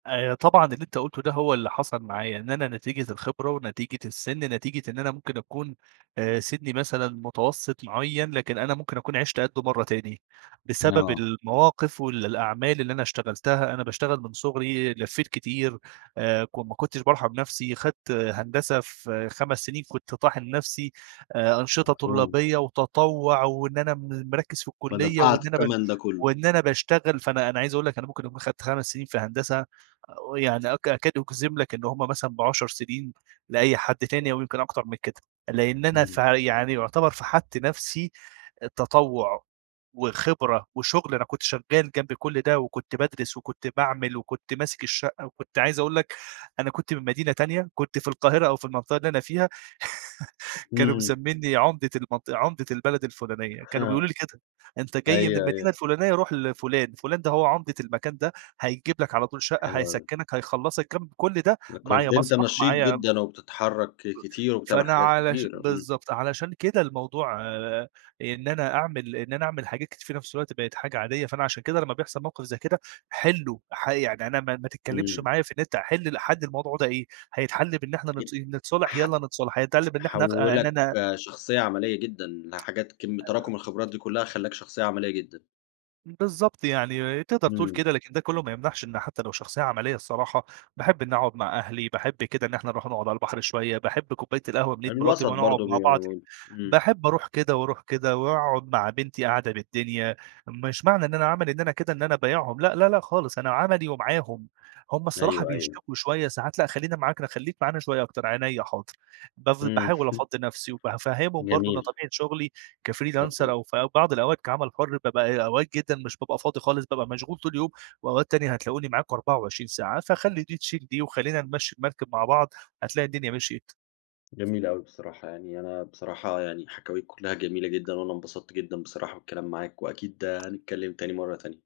آآ، طبعًا اللي أنت قُلته ده هو اللي حصل معايا، إن أنا نتيجة الخبرة ونتيجة السن، نتيجة إن أنا ممكن أكون آآ، سني مثلًا متوسط معيّن، لكن أنا ممكن أكون عِشت قَده مرّة تاني بسبب آه. المواقف والأعمال اللي أنا اشتغلتها. أنا باشتغل من صغري لفيّت كتير آآ، كن ما كنتش بارحم نفسي، أخدت هندسة في 5 سنين، كنت طاحن نفسي آآ، أنشطة مفهوم. طلابية وتطوع وإن أنا م مركِز في الكلية فدفعت وإن أنا التمن ده كله. وإن أنا باشتغل. فأنا أنا عايز أقول لك أنا ممكن أكون أخدت 5 سنين في هندسة يعني أ أكاد أجزم لك إن هُم مثلًا ب10 سنين لأي حد تاني أو يمكن أكتر من كده. لأن أنا في إمم. يعني يعتبر فَحَت نفسي تطوع، وخبرة وشغل. أنا كنت شغال جنب كل ده وكنت بادرس وكنت باعمل وكنت ماسك الشقة وكنت عايز أقول لك، أنا كنت من مدينة تانية كنت في القاهرة أو في المنطقة اللي أنا فيها كانوا إمم. مسمييني عمدة المنطق عمدة البلد الفلانية. كانوا بيقولوا لي كده: "أنت جاي من أيوه، المدينة أيوه. الفلانية؟ روح لفلان. فلان ده هو عمدة المكان ده هيجيب لك على طول شقة، حلو أوي. هيسكنك، هيخلصك." كم كل ده كنت معايا أنت مسرح نشيط معايا جدًا وبتتحرك [unintelligible] كتير وبتعمل فأنا حاجات علش كتيرة. إمم. بالضبط، علشان كده الموضوع آآ، إن أنا أعمل إن أنا أعمل حاجات كتير في نفس الوقت بقت حاجة عادية، فأنا عشان كده لمّا بيحصل موقف زي كده حِلُه ح يعني أنا ما ما تتكلمش إمم. معايا في أنت حِل حل الموضوع ده إيه؟ هيتحل بإن إحنا [unintelligible] نت نتصالح؟ ح يالّا نتصالح. هيتحل بإن إحنا إن حولّك أنا شخصية عملية جدًا لحاجات كم آآ تراكم الخبرات دي كلّها خلاك شخصية عملية جدًا. بالضبط يعني، تقدر تقول إمم. كده لكن ده كلّه ما يمنعش إنه حتى لو شخصية عملية الصراحة، باحب إني أقعد مع أهلي، باحب كده إن إحنا نروح نقعد على البحر شوية، باحب كوباية القهوة من إيد مراتي الوسط ونقعد برضه مع بيبقى بعض. [unintelligible] إمم. باحب أروح كده وأروح كده وأقعد مع بنتي قعدة بالدنيا، مش معنى إن أنا عملي إن أنا كده إن أنا بايعهم لأ لأ لأ، خالص، أنا عملي ومعاهم. هُم الصراحة أيوه، أيوه. بيشتكوا شوية ساعات لأ، خلّينا معاك، ن خليك معانا شوية أكتر، عينيا حاضر. بف امم. باحاول أفضّي نفسي وبافهمهم برضه إن جميل. طبيعة شغلي ما كفريلانسر بت أو في بعض الأوقات كعمل حُر بابقى أوقات جدًا مش بابقى فاضي خالص، بابقى مشغول طول اليوم وأوقات تانية هتلاقوني معاكم 24 ساعة. فخلّي دي تشيل دي وخلّينا نمشّي المركب مع بعض هتلاقي الدنيا مشيت. جميل أوي بصراحة يعني، أنا بصراحة يعني حكاويك كلّها جميلة جدًا، وأنا انبسطت جدًا بصراحة بالكلام معاك وأكيد هنتكلّم تاني مرّة تانية.